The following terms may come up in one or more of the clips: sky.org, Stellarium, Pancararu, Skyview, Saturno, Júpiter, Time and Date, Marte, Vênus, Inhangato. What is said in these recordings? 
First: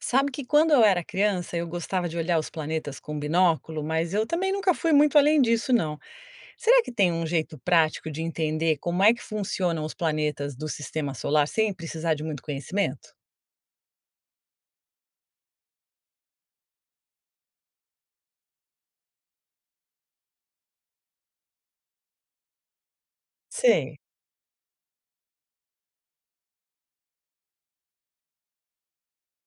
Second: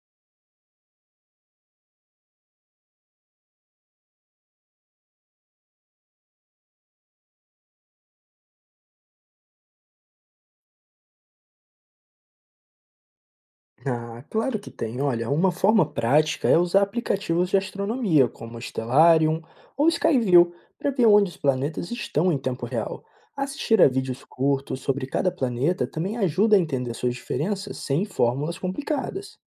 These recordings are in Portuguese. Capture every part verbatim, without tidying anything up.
Sabe que quando eu era criança, eu gostava de olhar os planetas com binóculo, mas eu também nunca fui muito além disso, não. Será que tem um jeito prático de entender como é que funcionam os planetas do sistema solar sem precisar de muito conhecimento? Ah, claro que tem. Olha, uma forma prática é usar aplicativos de astronomia, como o Stellarium ou Skyview, para ver onde os planetas estão em tempo real. Assistir a Sei. vídeos curtos sobre cada planeta também ajuda a entender suas diferenças sem fórmulas complicadas.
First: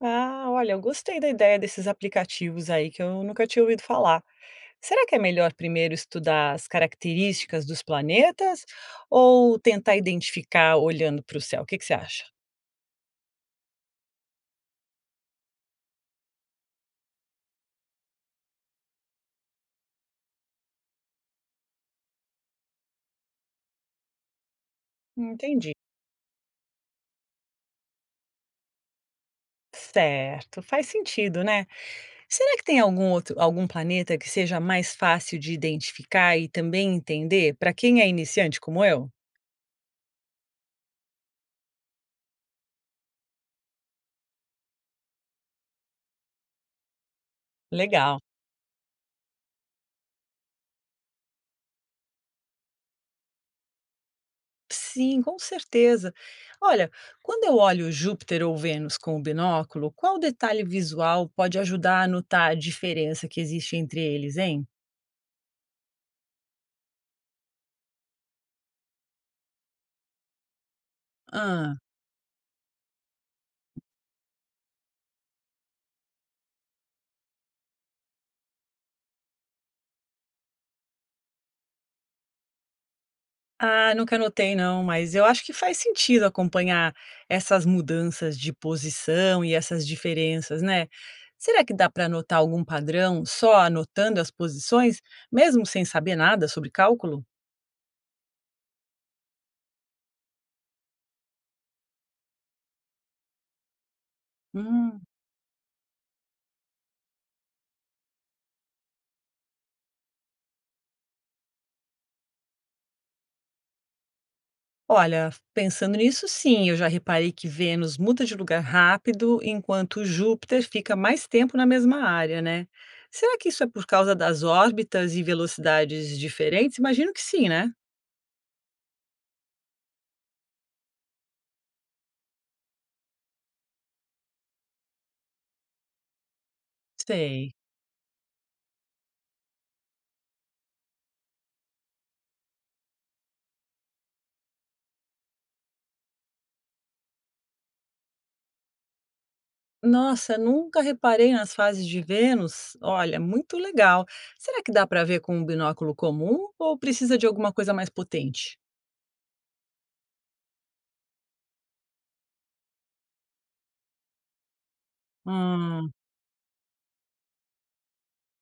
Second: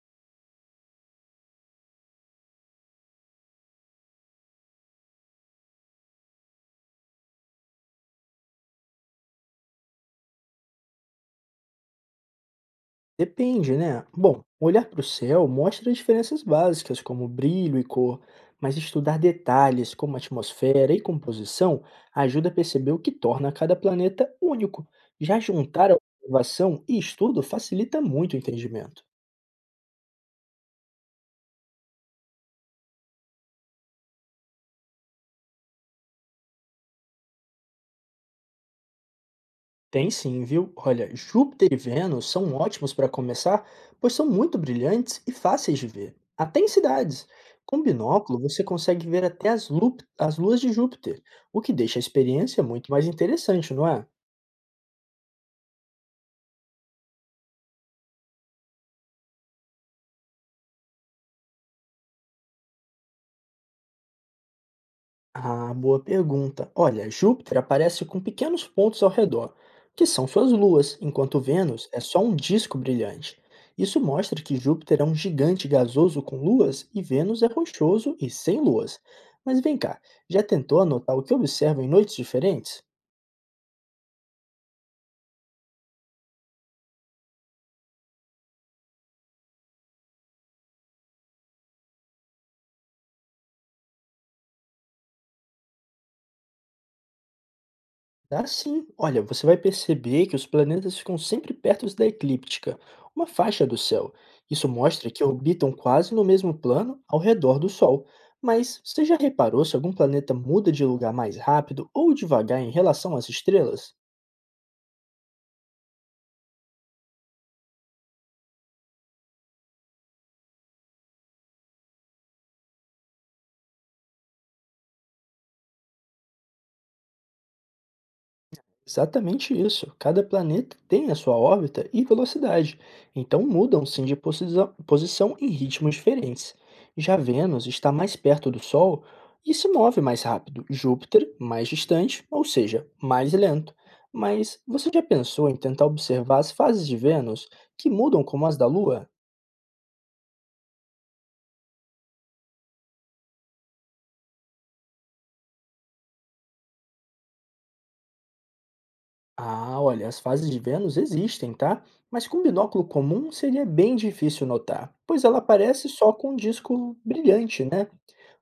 Ah, olha, eu gostei da ideia desses aplicativos aí que eu nunca tinha ouvido falar. Será que é melhor primeiro estudar as características dos planetas ou tentar identificar olhando para o céu? O que que você acha? Depende, né? Bom, olhar para o céu mostra diferenças básicas como brilho e cor, mas estudar detalhes como atmosfera e composição ajuda a perceber o que torna cada planeta único. Já Entendi. juntar a observação e estudo facilita muito o entendimento. Certo, faz sentido, né? Será que tem algum outro algum planeta que seja mais fácil de identificar e também entender para quem é iniciante como eu? Tem sim, viu? Olha, Júpiter e Vênus são ótimos para começar, pois são muito brilhantes e fáceis de ver, até em cidades. Com Legal. binóculo, você consegue ver até as, lup- as luas de Júpiter, o que deixa a experiência muito mais interessante, não é? Sim, com certeza. Olha, quando eu olho Júpiter ou Vênus com o binóculo, qual detalhe visual pode ajudar a notar a diferença que existe entre eles, hein? Ah, boa pergunta. Olha, Júpiter aparece com pequenos pontos ao redor, que são suas luas, enquanto Hã? Vênus é só um disco brilhante. Isso mostra que Júpiter é um gigante gasoso com luas e Vênus é rochoso e sem luas. Mas vem cá, já tentou anotar o que observa em noites diferentes? Ah, nunca anotei não, mas eu acho que faz sentido acompanhar essas mudanças de posição e essas diferenças, né? Será que dá para notar algum padrão só anotando as posições, mesmo sem saber nada sobre cálculo? Dá sim. Olha, você vai perceber que os planetas ficam sempre perto da eclíptica, uma faixa do céu. Isso Hum. mostra que orbitam quase no mesmo plano ao redor do Sol. Mas você já reparou se algum planeta muda de lugar mais rápido ou devagar em relação às estrelas? Olha, pensando nisso, sim, eu já reparei que Vênus muda de lugar rápido, enquanto Júpiter fica mais tempo na mesma área, né? Será que isso é por causa das órbitas e velocidades diferentes? Imagino que sim, né? Exatamente isso. Cada planeta tem a sua órbita e velocidade, então mudam sim de posição posição em ritmos diferentes. Já Sei. Vênus está mais perto do Sol e se move mais rápido, Júpiter mais distante, ou seja, mais lento. Mas você já pensou em tentar observar as fases de Vênus que mudam como as da Lua? Nossa, nunca reparei nas fases de Vênus. Olha, muito legal. Será que dá para ver com um binóculo comum ou precisa de alguma coisa mais potente? Ah, olha, as fases de Vênus existem, tá? Mas com um binóculo comum seria bem difícil notar, pois ela aparece Hum, só com um disco brilhante, né?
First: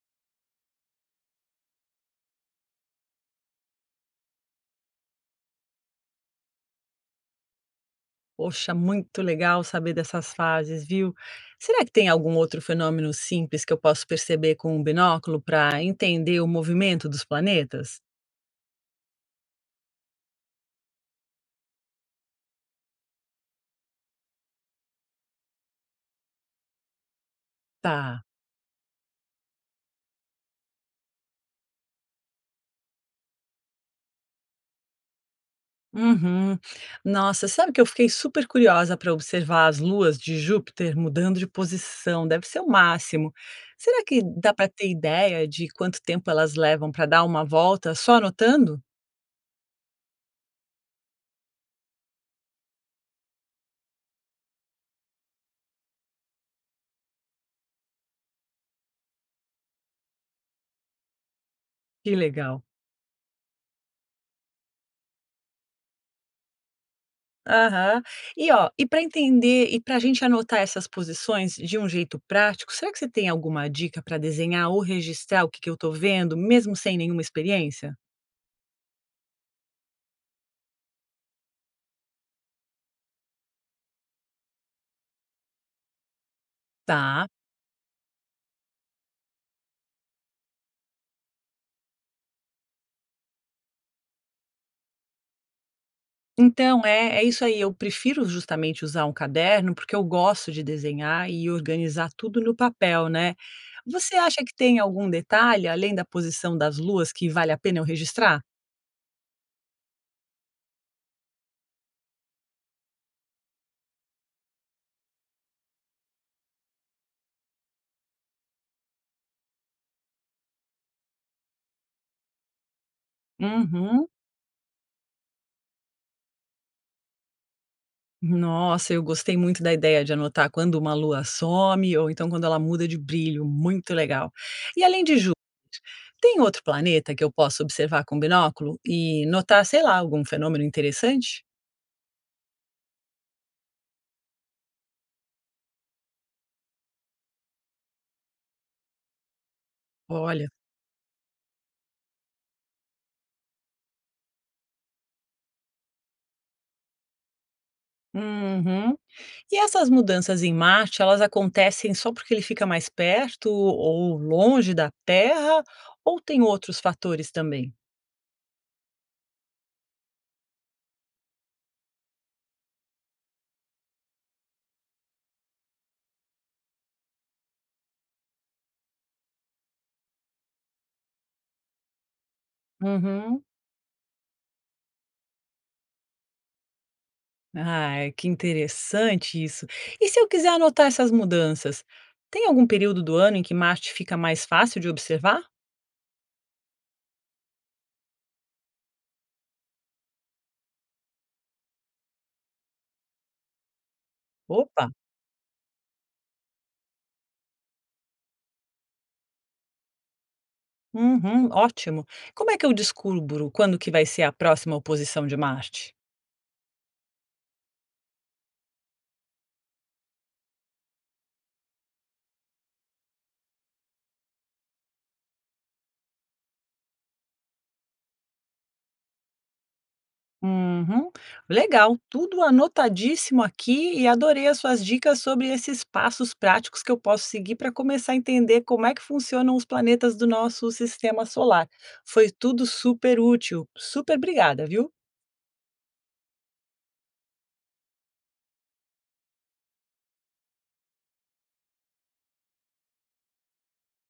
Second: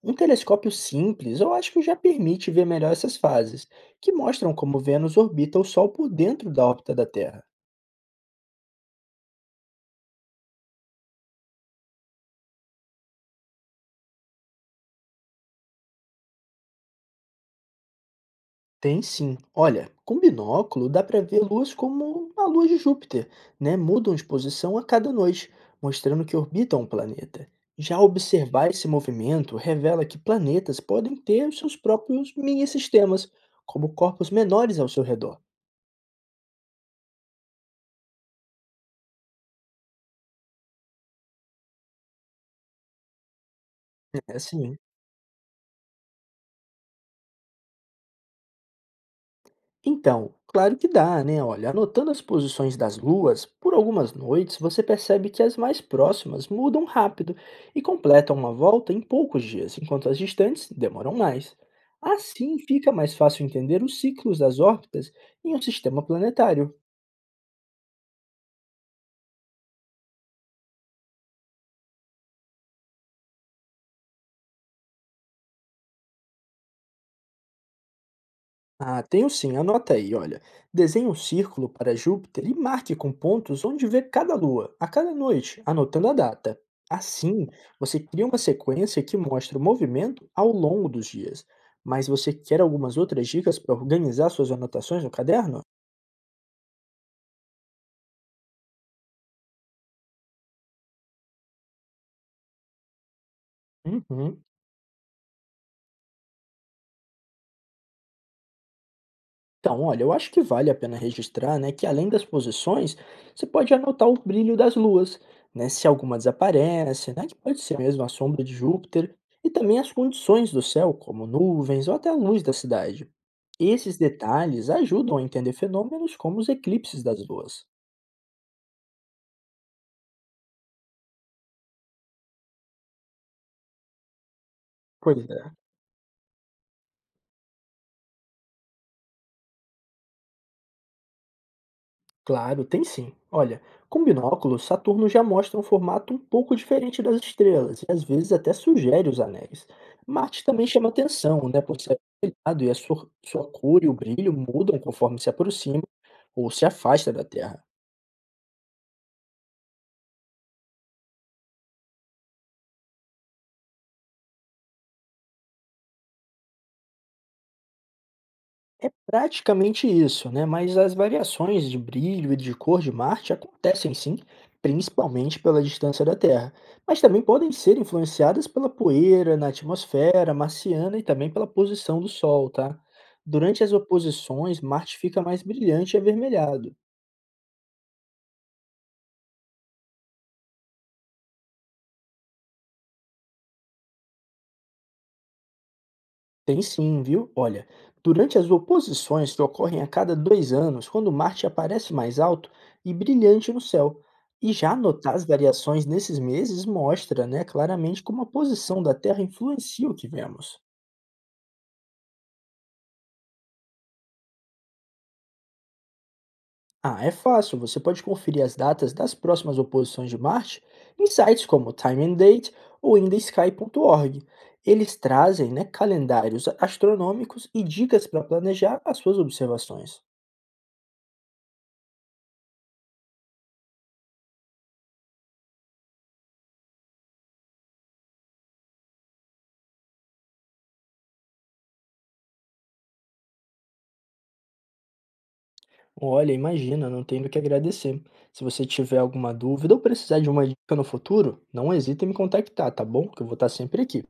Um telescópio simples, eu acho que já permite ver melhor essas fases, que mostram como Vênus orbita o Sol por dentro da órbita da Terra. poxa, muito legal saber dessas fases, viu? Será que tem algum outro fenômeno simples que eu posso perceber com um binóculo para entender o movimento dos planetas? Tem sim. Olha, com binóculo dá para ver luas como a lua de Júpiter, né? Mudam de posição a cada noite, mostrando que orbitam o planeta. Já Tá. observar esse movimento revela que planetas podem ter os seus próprios mini-sistemas, como corpos menores ao seu redor. Uhum. Nossa, sabe que eu fiquei super curiosa para observar as luas de Júpiter mudando de posição, deve ser o máximo. Será que É dá para assim, ter ideia de quanto tempo elas levam para dar uma volta só anotando? então, claro que dá, né? Olha, anotando as posições das luas, por algumas noites você percebe que as mais próximas mudam rápido e completam uma volta em poucos dias, enquanto as distantes demoram mais. Que Assim legal. fica mais fácil entender os ciclos das órbitas em um sistema planetário. Aham. E ó, e para entender e para a gente anotar essas posições de um jeito prático, será que você tem alguma dica para desenhar ou registrar o que que eu estou vendo, mesmo sem nenhuma experiência? Ah, tenho sim, anota aí, olha. Desenhe um círculo para Júpiter e marque com pontos onde vê cada lua, a cada noite, anotando a data. Tá. Assim, você cria uma sequência que mostra o movimento ao longo dos dias. Mas você quer algumas outras dicas para organizar suas anotações no caderno? Então, é é isso aí, eu prefiro justamente usar um caderno, porque eu gosto de desenhar e organizar tudo no papel, né. Você acha Uhum. que tem algum detalhe, além da posição das luas, que vale a pena eu registrar? Então, olha, eu acho que vale a pena registrar, né, que além das posições, você pode anotar o brilho das luas, né, se alguma desaparece, né, que pode ser mesmo a sombra de Júpiter, e também as condições do céu, como nuvens ou até a luz da cidade. Esses Uhum. detalhes ajudam a entender fenômenos como os eclipses das luas. Nossa, eu gostei muito da ideia de anotar quando uma lua some ou então quando ela muda de brilho, muito legal. E além de Pois Júpiter, é. tem outro planeta que eu possa observar com binóculo e notar, sei lá, algum fenômeno interessante? Claro, tem sim. Olha, com binóculos, Saturno já mostra um formato um pouco diferente das estrelas e às vezes até sugere os anéis. Marte Olha. também chama atenção, né, por ser avermelhado e a sua, sua cor e o brilho mudam conforme se aproxima ou se afasta da Terra. Uhum. E essas mudanças em Marte, elas acontecem só porque ele fica mais perto ou longe da Terra, ou tem outros fatores também? É praticamente isso, né? Mas as variações de brilho e de cor de Marte acontecem sim, principalmente pela distância da Terra, mas também podem ser influenciadas pela poeira na atmosfera marciana e também pela posição do Sol, tá? Uhum. Durante as oposições, Marte fica mais brilhante e avermelhado. Ah, que interessante isso. E se eu quiser anotar essas mudanças, tem algum período do ano em que Marte fica mais fácil de observar? Tem sim, viu? Olha, durante as oposições que ocorrem a cada dois anos, quando Marte aparece mais alto e brilhante no céu. E já Opa, notar as variações nesses meses mostra, né, claramente como a posição da Terra influencia o que vemos. uhum, ótimo. Como é que eu descubro quando que vai ser a próxima oposição de Marte? Ah, é fácil, você pode conferir as datas das próximas oposições de Marte em sites como Time and Date ou ainda sky ponto org. Eles trazem, né, calendários astronômicos e dicas para planejar as suas observações. Uhum. Legal, tudo anotadíssimo aqui e adorei as suas dicas sobre esses passos práticos que eu posso seguir para começar a entender como é que funcionam os planetas do nosso sistema solar. Foi tudo super útil. Super obrigada, viu? Olha, imagina, não tem do que agradecer. Se você tiver alguma dúvida ou precisar de uma dica no futuro, não hesite em me contactar, tá bom? Que eu vou estar sempre aqui.